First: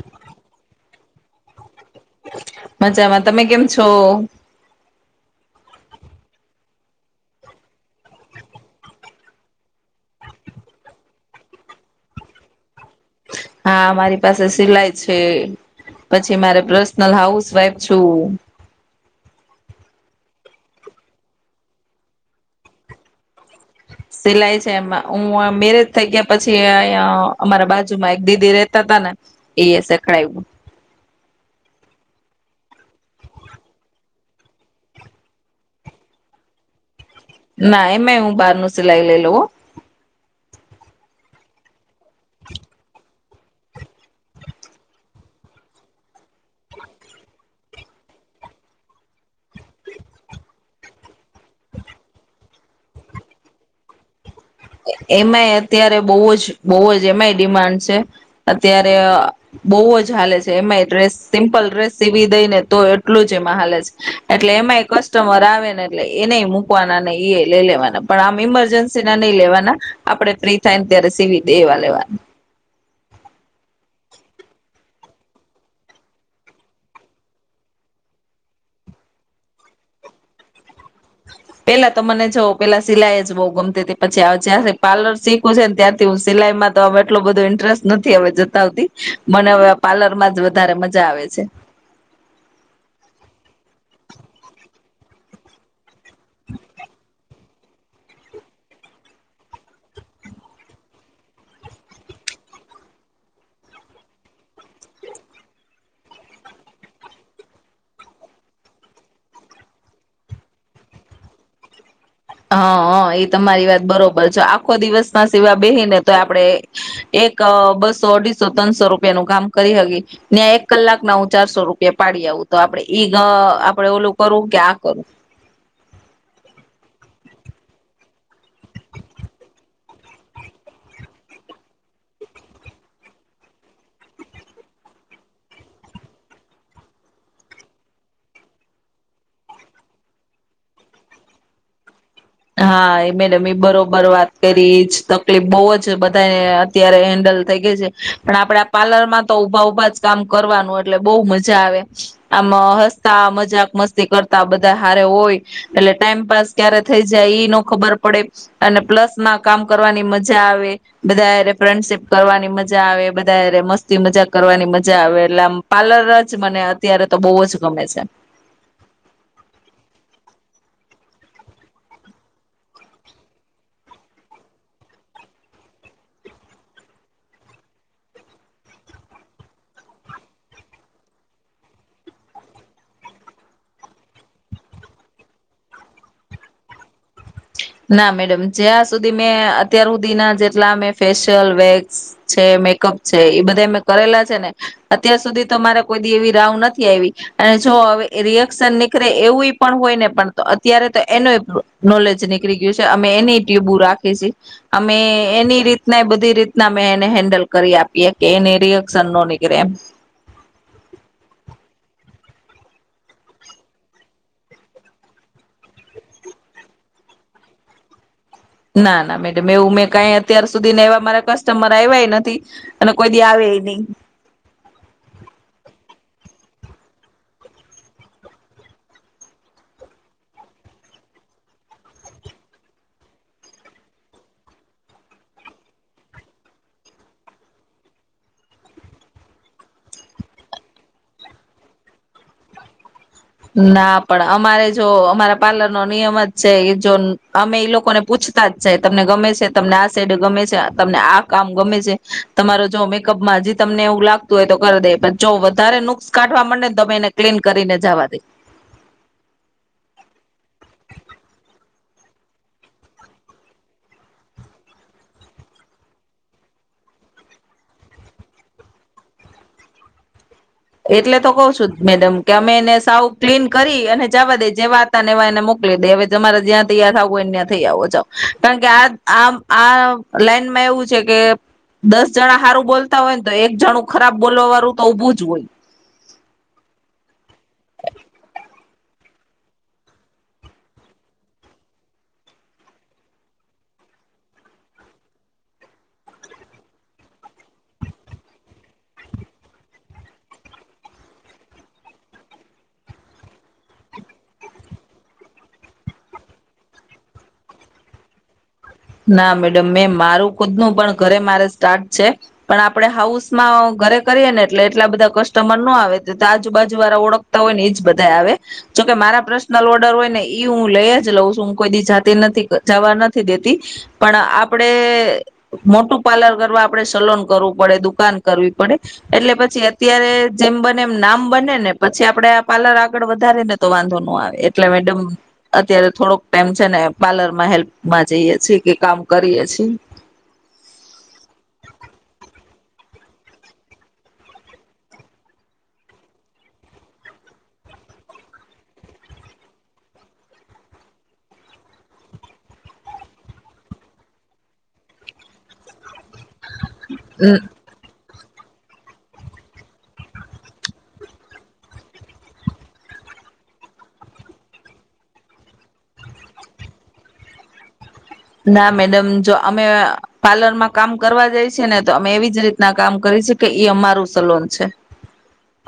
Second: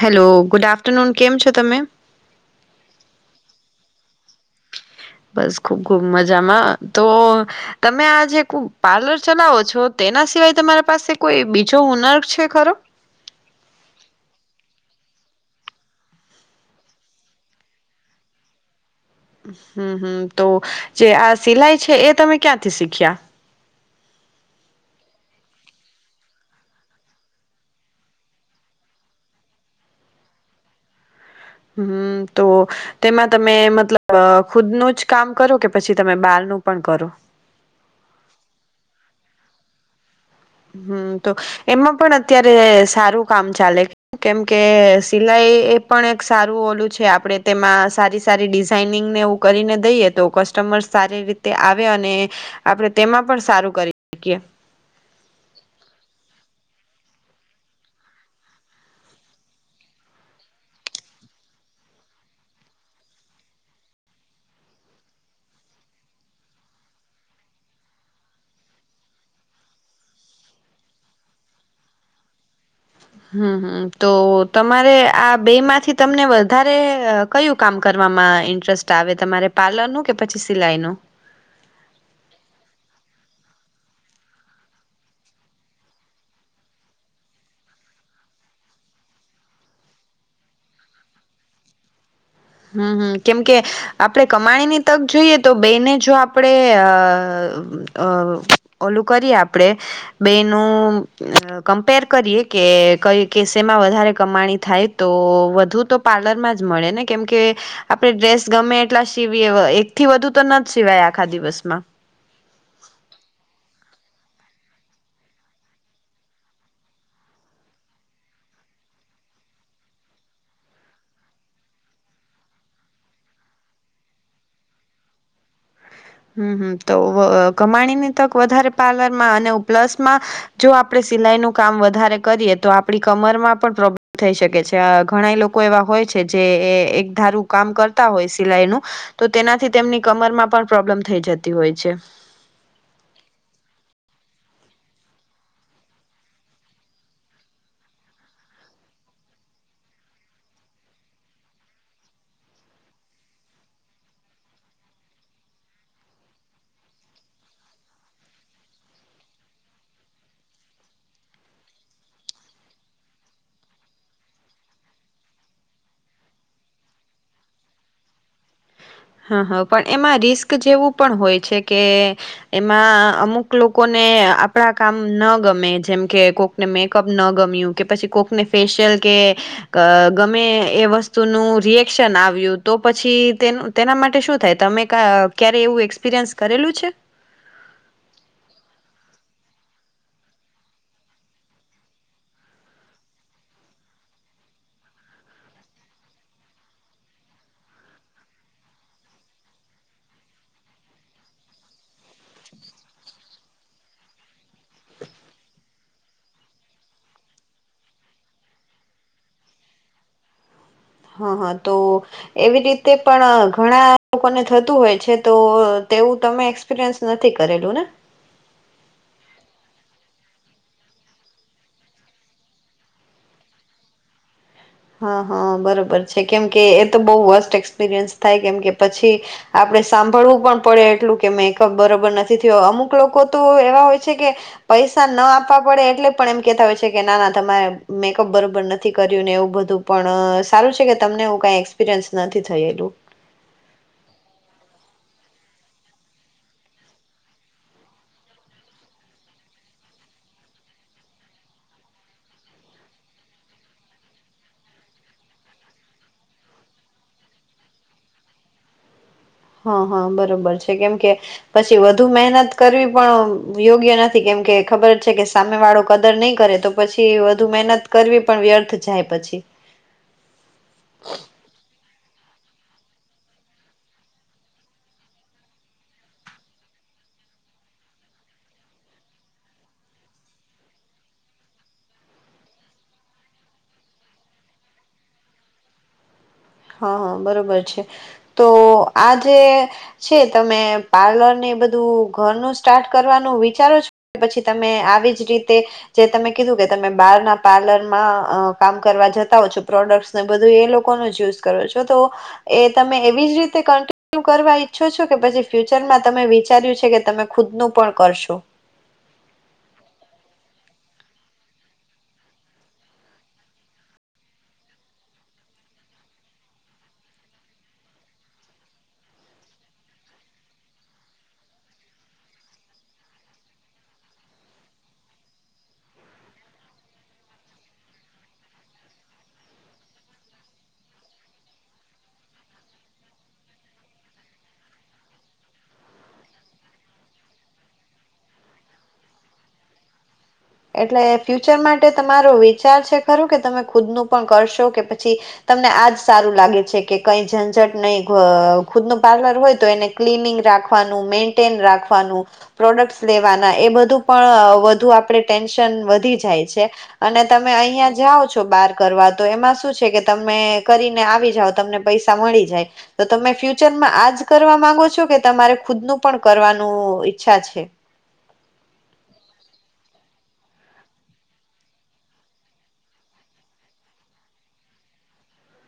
Hello good after afternoon કેમ છો તમે? મજામાં તમે કેમ છો? બસ ખુબ ખુબ મજામા. તો તમે આ જે કુ પાર્લર ચલાવો છો, તેના સિવાય તમારા પાસે કોઈ બીજો હુનર છે ખરો? હા મારી પાસે સિલાઈ છે. પછી મારે પર્સનલ હાઉસવાઇફ છું. હમ હમ તો જે આ સિલાઈ છે. એ તમે ક્યાંથી શીખ્યા? સિલાઈ છે એમાં હું મેરેજ થઈ ગયા પછી અ અમારા બાજુમાં એક દીદી રેતા તા ને એ યે શેખડાયું. હમ તો તેમાં તમે મતલબ ખુદનું જ કામ કરો કે, પછી તમે બારનું પણ કરો? ના એમે હું બહાર નું સિલાઈ લઈ લઉ હો. હમ તો એમાં પણ, અત્યારે સારું કામ ચાલે. કેમકે સિલાઈ એ પણ એક સારું ઓલું છે. આપણે તેમાં સારી સારી ડિઝાઈનિંગને એવું કરીને દઈએ, તો કસ્ટમર સારી રીતે આવે અને આપણેે તેમાં પણ સારું કરી શકીએ. એમાંય અત્યારે બહુ જ બહુ જ એમાંય ડિમાન્ડ છે. અત્યારે બહુ જ હાલે છે. એમાંય ડ્રેસ, સિમ્પલ ડ્રેસ સીવી દઈ ને તો એટલું જ એમાં હાલે છે. એટલે એમાંય કસ્ટમર આવે ને, એટલે એનેય મૂકવાના નય ઈએ લય લેવાના પણ આમ ઇમરજન્સીના નહી લેવાના, આપડે ફ્રી થાયને ત્યારે સીવી દે એવા લેવાના. હમ હમ તો તમારે આ બે માંથી તમને વધારે કયું કામ કરવામાં ઇન્ટરેસ્ટ આવે, તમારે પાર્લરનું કે પછી સિલાઈનું? પેલા તો મને જો પેલા સિલાઈ જ બઉુ ગમતી હતી. પછી જંયારથી પાર્લર શીખ્યુઃ છે ને ત્યારથી સિલાઈમાં તો હ એટલોું બધો ઇન્ટરેસ્ટ નથી હ જતાવતી મને હવે પાર્લર માં જ વધારે મજા આવે છે. હમ હમ કેમકે આપણેે કમાણીની તક જોઈએ તો બેય ને જો આપડે અઅ ઓલું કરીએ આપડણે બેય નુ કમ્પેર કરીએ કે કઈ કે સેમાં વધારે કમાણી થાય. તો વધુ તો પાર્લરમાં જ મળે ને. કેમ કે આપણે ડ્રેસ ગમે એટલા સીવીએ, એક થી વધુ તો ન જ સિવાય આખા દિવસમાં. હા હ એ તમારી વાત બરોબર છે આખો દિવસ ના સિવાય બેહીને તો આપડે એક બસો અઢીસો ત્રણસો રૂપિયાનું કામ કરી હતીકી ત્યાં એક કલાક ના હું ચારસો રૂપિયા પાડી આવું તો આપડે ઈ આપડે ઓલું કરું કે આ કરું હમ્મ હમ્મ તો કમાણીની તક વધારે પાર્લરમાં અને પ્લસમાં જો આપણે સિલાઈનું કામ વધારે કરીએ તો આપડી કમરમાં પણ પ્રોબ્લમ થઈ શકે છે ઘણા લોકો એવા હોય છે જે એ એક ધારું કામ કરતા હોય સિલાઈનું તો તેનાથી તેમની કમરમાં પણ પ્રોબ્લેમ થઈ જતી હોય છે. હા એ મેડમ બરોબર વાત કરી જ તકલીફ બહુ જ બધાને અત્યારે હેન્ડલ થઈ ગઈ છે પણ આપડા પાર્લર માં તો ઉભા ઉભા જ કામ કરવાનું એટલે બહુ મજા આવે આમ હસતા મજાક મસ્તી કરતા બધા હારે હોય એટલે ટાઈમપાસ ક્યારે થઈ જાય ન ખબર પડે અને પ્લસ માં કામ કરવાની મજા આવે બધા ફ્રેન્ડશીપ કરવાની મજા આવે બધા મસ્તી મજાક કરવાની મજા આવે એટલે આમ પાર્લર જ મને અત્યારે તો બહુ જ ગમે છે હા હા પણ એમાં રિસ્ક જેવું પણ હોય છે કે એમાં અમુક લોકોને આપણા કામ ન ગમે જેમ કે કોકને મેકઅપ ન ગમ્યું કે પછી કોકને ફેશિયલ કે ગમે એ વસ્તુનું રિએક્શન આવ્યું તો પછી તેનું તેના માટે શું થાય તમે ક ક્યારે એવું એક્સપિરિયન્સ કરેલું છે ના મેડમ જ્યાં સુધી મેં અત્યાર હુધીના જેટલા મે ફેશિયલ વેક્સ છે મેકઅપ છે એ બધા મે કરેલા છે ને અત્યાર સુધી તો મારે કોઈી એવી રાવ નથી આવી અને જો હવે રિએક્શન નીકળે એવું પણ હોય ને પણ અત્યારે તો એનો નોલેજ નીકળ નીકળી ગયું છે અમે એની ટ્યુબુ રાખી છી અમે એની રીતના બધી રીતના અમે એને હેન્ડલ કરી આપીએ કે એને રિએક્શન ન નીકળે એમ હા હા તો એવી રીતે પણ ઘણા લોકોને થતું હોય છે તો તેવું તમે એક્સપિરયન્સ નથી કરેલું ને. ના ના મેડમ એવું મેં કઈ અત્યાર સુધી ને એવા મારા કસ્ટમર આવ્યા નથી અને કોઈ દી આવે ઈ નહી હા હા બરોબર છે કેમકે એ તો બઉુ વર્સ્ટ એક્સપિરિયન્સ થાય કેમ કે પછી આપડે સાંભળવું પણ પડે એટલું કે મેકઅપ બરોબર નથી થયો અમુક લોકો તો એવા હોય છે કે પૈસા ન આપવા પડે એટલે પણ એમ કેતા હોય છે કે ના ના તમારે મેકઅપ બરોબર નથી કર્યું ને એવું બધું. પણ સારું છે કે તમને એવું કઈ એક્સપિરિયન્સ નથી થયેલું. ના પણ અમારે જો અમારા પાર્લર નો નિયમ જ છે એ જો અમે ઈ લોકોને પૂછતા જ છે તમને ગમે છે તમને આ સાઈડ ગમે છે તમને આ કામ ગમે છે તમારો જો મેકઅપમાં જે તમને એવું લાગતું હોય તો કરી દે પણ જો વધારે નુકસ કાઢવા માંડે ને તો અમે એને ક્લીન કરીને જવા દઈ. હા હા બરોબર છે કેમકે પછી વધુ મહેનત કરવી પણ યોગ્ય નથી કેમકે ખબર જ છે કે સામે વાળો કદર નહીં કરે તો પછી વધુ મહેનત કરવી પણ વ્યર્થ જાય પછી. એટલે તો કઉ છું મેડમ. કે અમે એને સાવ ક્લીન કરી અને જવા દે જેવા હતા ને એવા એને મોકલી દે હવે તમારે જ્યાં તૈયાર થું હોયને ત્યાં થઈ આવો જાાવ કારણ કે આ આ આ લાઈનમાં એવું છે કે દસ જણા સારું બોલતા હોય ને તો એક જણું ખરાબ બોલવા વાળું તો ઉભું જ હોય. હા હા. બરોબર છે તો આ જે છે તમે પાર્લર ને બધું ઘરનું સ્ટાર્ટ કરવાનું વિચારો છો પછી તમે આવી જ રીતે જે તમે કીધું કે તમે બહાર ના પાર્લરમાં અ કામ કરવા જતા હો છો પ્રોડક્ટને બધું એ લોકો જ યુઝ. કરો છો તો એ તમે એવી જ રીતે કન્ટિન્યુ કરવા ઈચ્છો છો કે પછી ફ્યુચરમાં તમે વિચાર્યું છે કે તમે ખુદનું પણ કરશો. ના મેડમ મેં મારું ખુદનું પણ ઘરે મારે સ્ટાર્ટ છે પણ આપડે હાઉસમાં ઘરે કરીએ ને એટલે એટલા બધા કસ્ટમર ન આવે આજુબાજુ વાળા ઓળખતા હોય ને એજ બધા આવે જોકે મારા પર્સનલ ઓર્ડર હોય ને ઈ હું લઈ જ લઉં છું હું કોઈ દી જાતી નથી જવા નથી દેતી. પણ આપડે મોટું પાર્લર કરવા આપડે સલોન કરવું પડે દુકાન કરવી પડે એટલે પછી અત્યારે જેમ બને એમ નામ બને ને પછી આપડે આ પાર્લર આગળ વધારે ને તો વાંધો નો આવે એટલે મેડમ અત્યારે થોડોક ટાઈમ છે ને પાર્લર માં હેલ્પ માં જઈએ. છે કે કામ કરીએે છએ. એટલે ફ્યુચર માટે તમારો વિચાર છે ખરો કે તમે ખુદનું પણ કરશો કે પછી તમને આજ સારું લાગે છે કે કઈ ઝંઝટ નહી ગ ખ ખુદનું પાર્લર હોય તો એને ક્લીનિંગ રાખવાનું મેન્ટેન રાખવાનું પ્રોડક્ટસ લેવાના એ બધું પણ વધુ આપણે. ટેન્શન વધી જાય છે. અને તમે અહિયાં જાઓ છો. બાર કરવા તો એમાં શું છે કે તમે કરીને આવી જાાવ તમને પૈસા મળી જાય તો તમે ફ્યુચરમાં આજ કરવા માંગો છો કે તમારે ખુદનું પણ કરવાનું ઈચ્છા છે. ના મેડમ જો અમે પાર્લરમાં કામ કરવા જઈ છે ને તો અમે એવી જ રીતના કામ કરી છે કે એ અમારું સલોન છે.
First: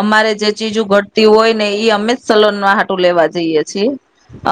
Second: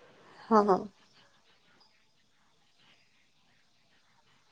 અમારે જે હા હા ચીજો ઘટતી હોય. ને એ અમે જ સલન ન આાટું લેવા જઈએ છીએ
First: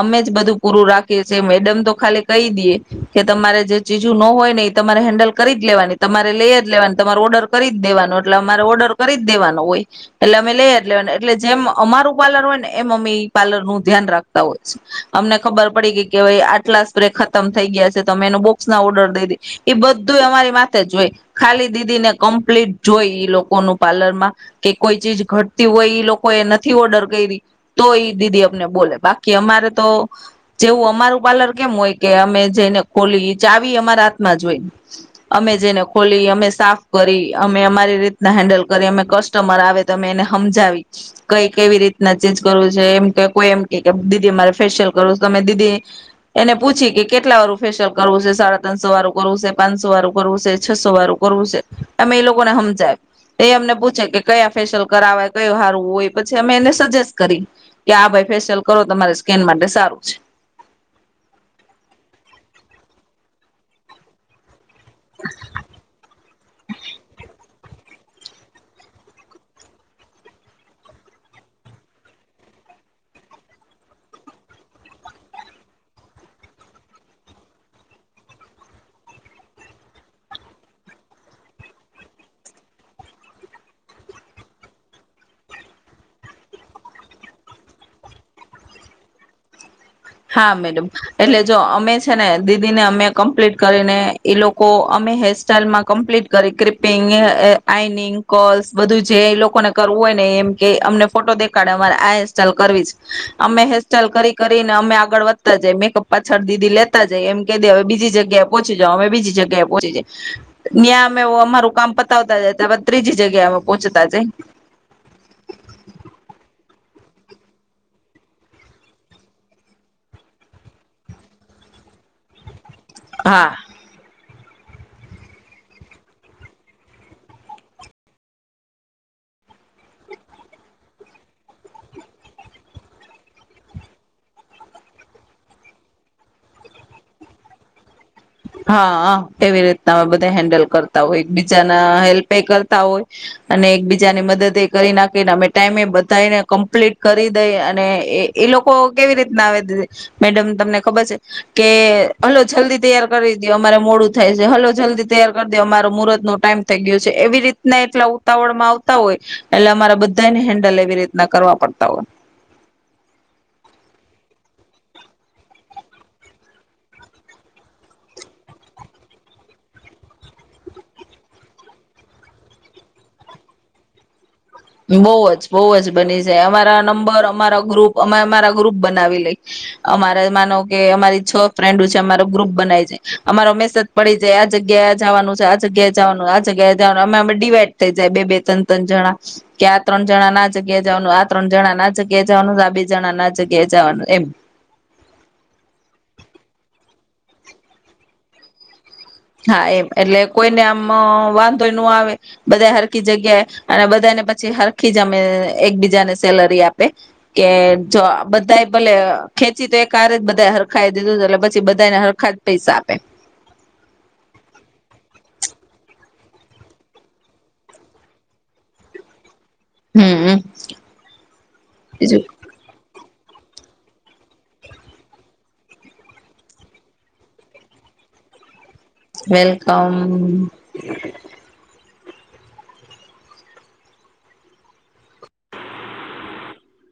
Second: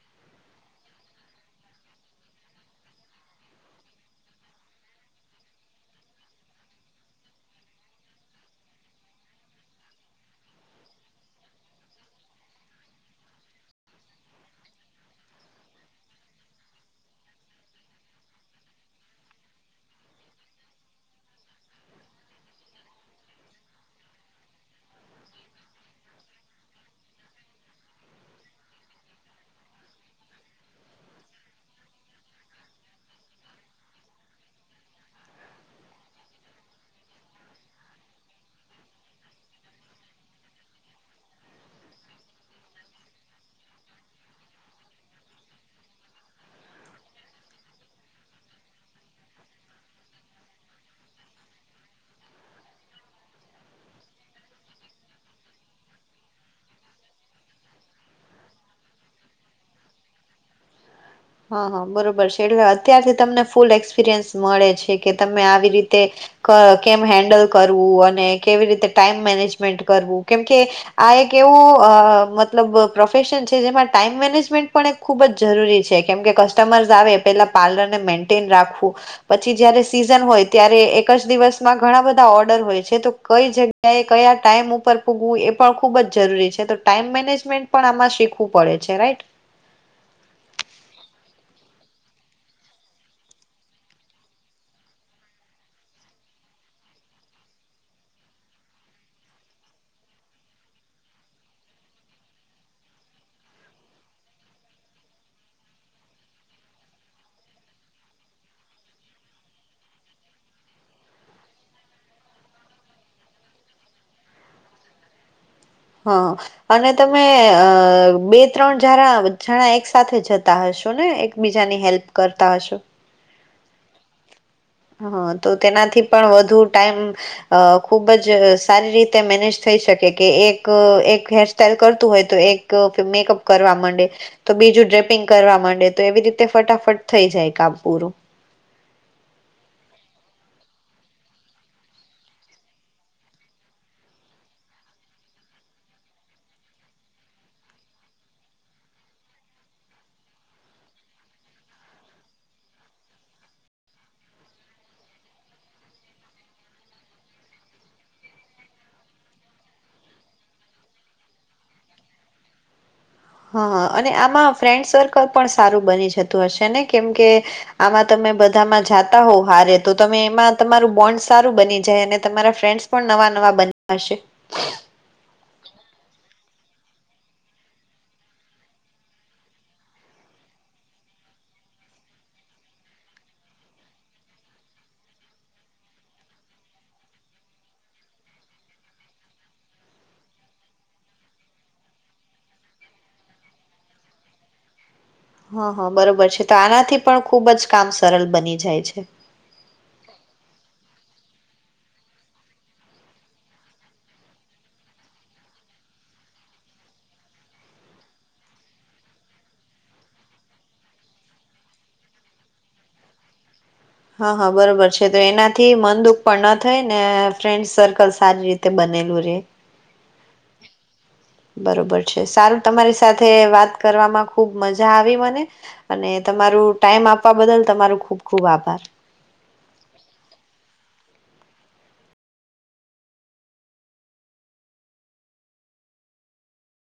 અમે જ બધું પૂરું રાખીએ છીએ મેડમ તો ખાલી કહી દઈએ. કે તમારે જે ચીજું ન હોય ને એ તમારે હેન્ડલ કરી જ લેવાની તમારે લઈ જ લેવાની તમારે ઓર્ડર કરી જ દેવાનો એટલે અમારે ઓર્ડર કરી જ દેવાનો હોય એટલે અમે લઈ જ લેવાનું એટલે જેમ અમારું પાર્લર હોય ને એમ અમે એ પાર્લર નું ધ્યાન રાખતા હોય છે અમને ખબર પડી ગઈ કે આટલા સ્પ્રે ખતમ. થય ગયા છે તો અમે બોક્સ ના ઓર્ડર દઈ દી એ બધું અમારી માથે જ જોય ખાલી દીદીને કમ્પ્લીટ જોઈ ઈ લોકોનું પાર્લર માં કે કોઈ ચીજ ઘટતી હોય ઈ લોકો એ નથી ઓર્ડર કરી તો એ દીદી અમને બોલે બાકી અમારે તો જેવું અમારું પાર્લર કેમ હોય કે અમે જેને ખોલી ચાવી અમારા હાથમાં જોય અમે જેને ખોલી અમે સાફ કરી અમે અમારી રીતના હેન્ડલ કરી અમે કસ્ટમર આવે તો અમે એને હમજાવી કઈ કેવી રીતના ચેજ કરવું છે એમ કોઈ એમ કે દીદી અમારે ફેેશિયલ કરવું છે અમે દીદી એને પૂછી કે. કેટલા વારું ફેશિયલ કરવું છે સાડા ત્રનસો વારું કરવું છે પાંચસો વાળું કરવું છે છસો વાળું કરવું છે અમે એ લોકોને સમજાય એ અમને પૂછે કે કયા ફેશિયલ કરાવવાે કયું સારું હોય પછી અમે એને સજેસ્ટ કરી કે આ ભાઈ ફેશિયલ કરવો તમારી સ્કીન માટે સારું છે. હા હા બરોબર છે એટલે અત્યારથી તમને ફૂલ એક્સપિરિયન્સ મળે છે. કે તમે આવી રીતે. કેમ હેન્ડલ કરવું અને કેવી રીતે ટાઈમ મેનેજમેન્ટ કરવું કેમકે આ એક એવો મતલબ પ્રોફેશન છે જેમાં ટાઈમ મેનેજમેન્ટ પણ એક ખૂબ જ જરૂરી છે. કેમ કે કસ્ટમર્સ આવે પેલા પાર્લરને મેન્ટેન રાખવું પછી જયારે સીઝન હોય ત્યારે એક જ દિવસમાં ઘણા બધા ઓર્ડર હોય છે તો કઈ જગ્યાએ કયા ટાાઈમ ઉપર પૂગવું એ પણ ખૂબ જ જરૂરી છે તો ટાઈમ મેનેજમેન્ટ પણ આમાં શીખવું પડે છે રાઈટ. હા મેડમ એટલે જો અમે છે ને દીદી ને અમે કમ્પ્લીટ કરીને એ લોકો અમે હેરસ્ટાઈલમાં કમ્પ્લીટ કરી ક્રિપિંગ અ આઈનિંગ કલ્સ બધું જે એ લોકોને કરવું હોય ને એમ કે અમને ફોટો દેખાડે અમારે આ હેરસ્ટાઈલ કરવી અમે હેરસ્ટાઈઇલ કરી કરી અમે આગળ વધતા જ મેકઅપ પાછળ દીદી લેતા જાય એમ ક દે હવે બીજી જગ્યાએ પહોચી જાવ અમે બીજી જગ્યાએ પહોચી જાય ત્યાં અમે અમારું કામ પતાવતા જાય ત્યારબદ ત્રીજી જગ્યા અમે પહોંચતા જ હા અને તમે અ બે ત્રણ જાર જણા એક સાથે જતા હશો ને એકબીજાની હેલ્પ કરતા હશો. હા. હા તો તેનાથી પણ વધુ ટાઈમ અ ખુબ જ સારી રીતે મેનેજ થઈ શકે કે એક એક હેરસ્ટાઈલ કરતું હોય તો એક મેકઅપ કરવા માંડે તો બીજું ડ્રેપિંગ કરવા માંડે તો એવી રીતે ફટાફટ થઇ જાય કામ પૂરું. હા કેવી રીતના અમે બધા હેન્ડલ કરતા હોય એક બીજાના હેલ્પ એ કરતા હોય અને એક બીજાની મદદ કરી નાખીને અમે ટાઈમે એ બધને કમ્પ્લીટ કરી દઈ અને એ લોકો કેવી રીતના આવે મેડમ તમને ખબર છે કે હલો જલ્દી તૈયાર કરી દયો અમારે મોડું થાય છે. હલો જલ્દી તૈયાર કરી દો અમારો મુૂરત નો ટાઈમ થઈ ગયો છે. એવી રીતના એટલા ઉતાવળમાં આવતા હોય, એટલે અમારે બધાને હેન્ડલ એવી રીતના કરવા પડતા હોય. હા અને આમાં ફ્રેન્ડ સર્કલ પણ સારું બની જતું હશે ને? કેમકે આમાં તમે બધામાં જાતા હોવ હારે તો, તમે એમાં તમારું બોન્ડ સારું બની જાય, અને તમારા ફ્રેન્ડસ પણ નવા નવા બન્યા હશે. તે અમારા નંબર, અમારા ગ્રુપ અમે અમારા ગ્રુપ બનાવી લઈ. અમારે માનો કે અમારી છ ફ્રેન્ડો છે, અમારો ગ્રુપ બનાવી જાય. અમારો મેસેજ પડી જાય આ જગ્યાએ જવાનું છે, આ જગ્યાએ જવાનું આ જગ્યા જવાનું અમે અ ડિવાઈડ થઇ જાય બે બે ત્રણ ત્રણ જણા. કે આ ત્રણ જણા ના આ જગ્યા જવાનું, આ ત્રણ જણા ના આ જગ્યા જવાનું, આ બે જણા ના આ જગ્યા જવાનું એમ. હા હા! બરોબર છે, તો આનાથી પણ ખુબ જ કામ સરળ બની જાય છે. હા એમ એટલે કોઈને આમ વાંધોય ન આવે, બધા હરખી જગ્યાએ અને બધાને પછી હરખી જ અમે એક બીજાને સેલરી આપે, કે જો બધા ભલે ખેંચી તો એકહારે જ બધા હરખાઈ દીધું. એટલે પછી બધાને હરખા જ પૈસા આપે. હા હા બરોબર છે. તો એનાથી મન દુઃખ પણ ન થઈ ને ફ્રેન્ડ સર્કલ સારી રીતે બનેલું રહેે. હમમ છે બીજું. સારું તમારી સાથે વાત કરવામાં ખુબ મજા આવી મને. અને તમારું ટાઈમ આપવા બદલ તમારું ખુબ ખુબ આભાર. વેલકમ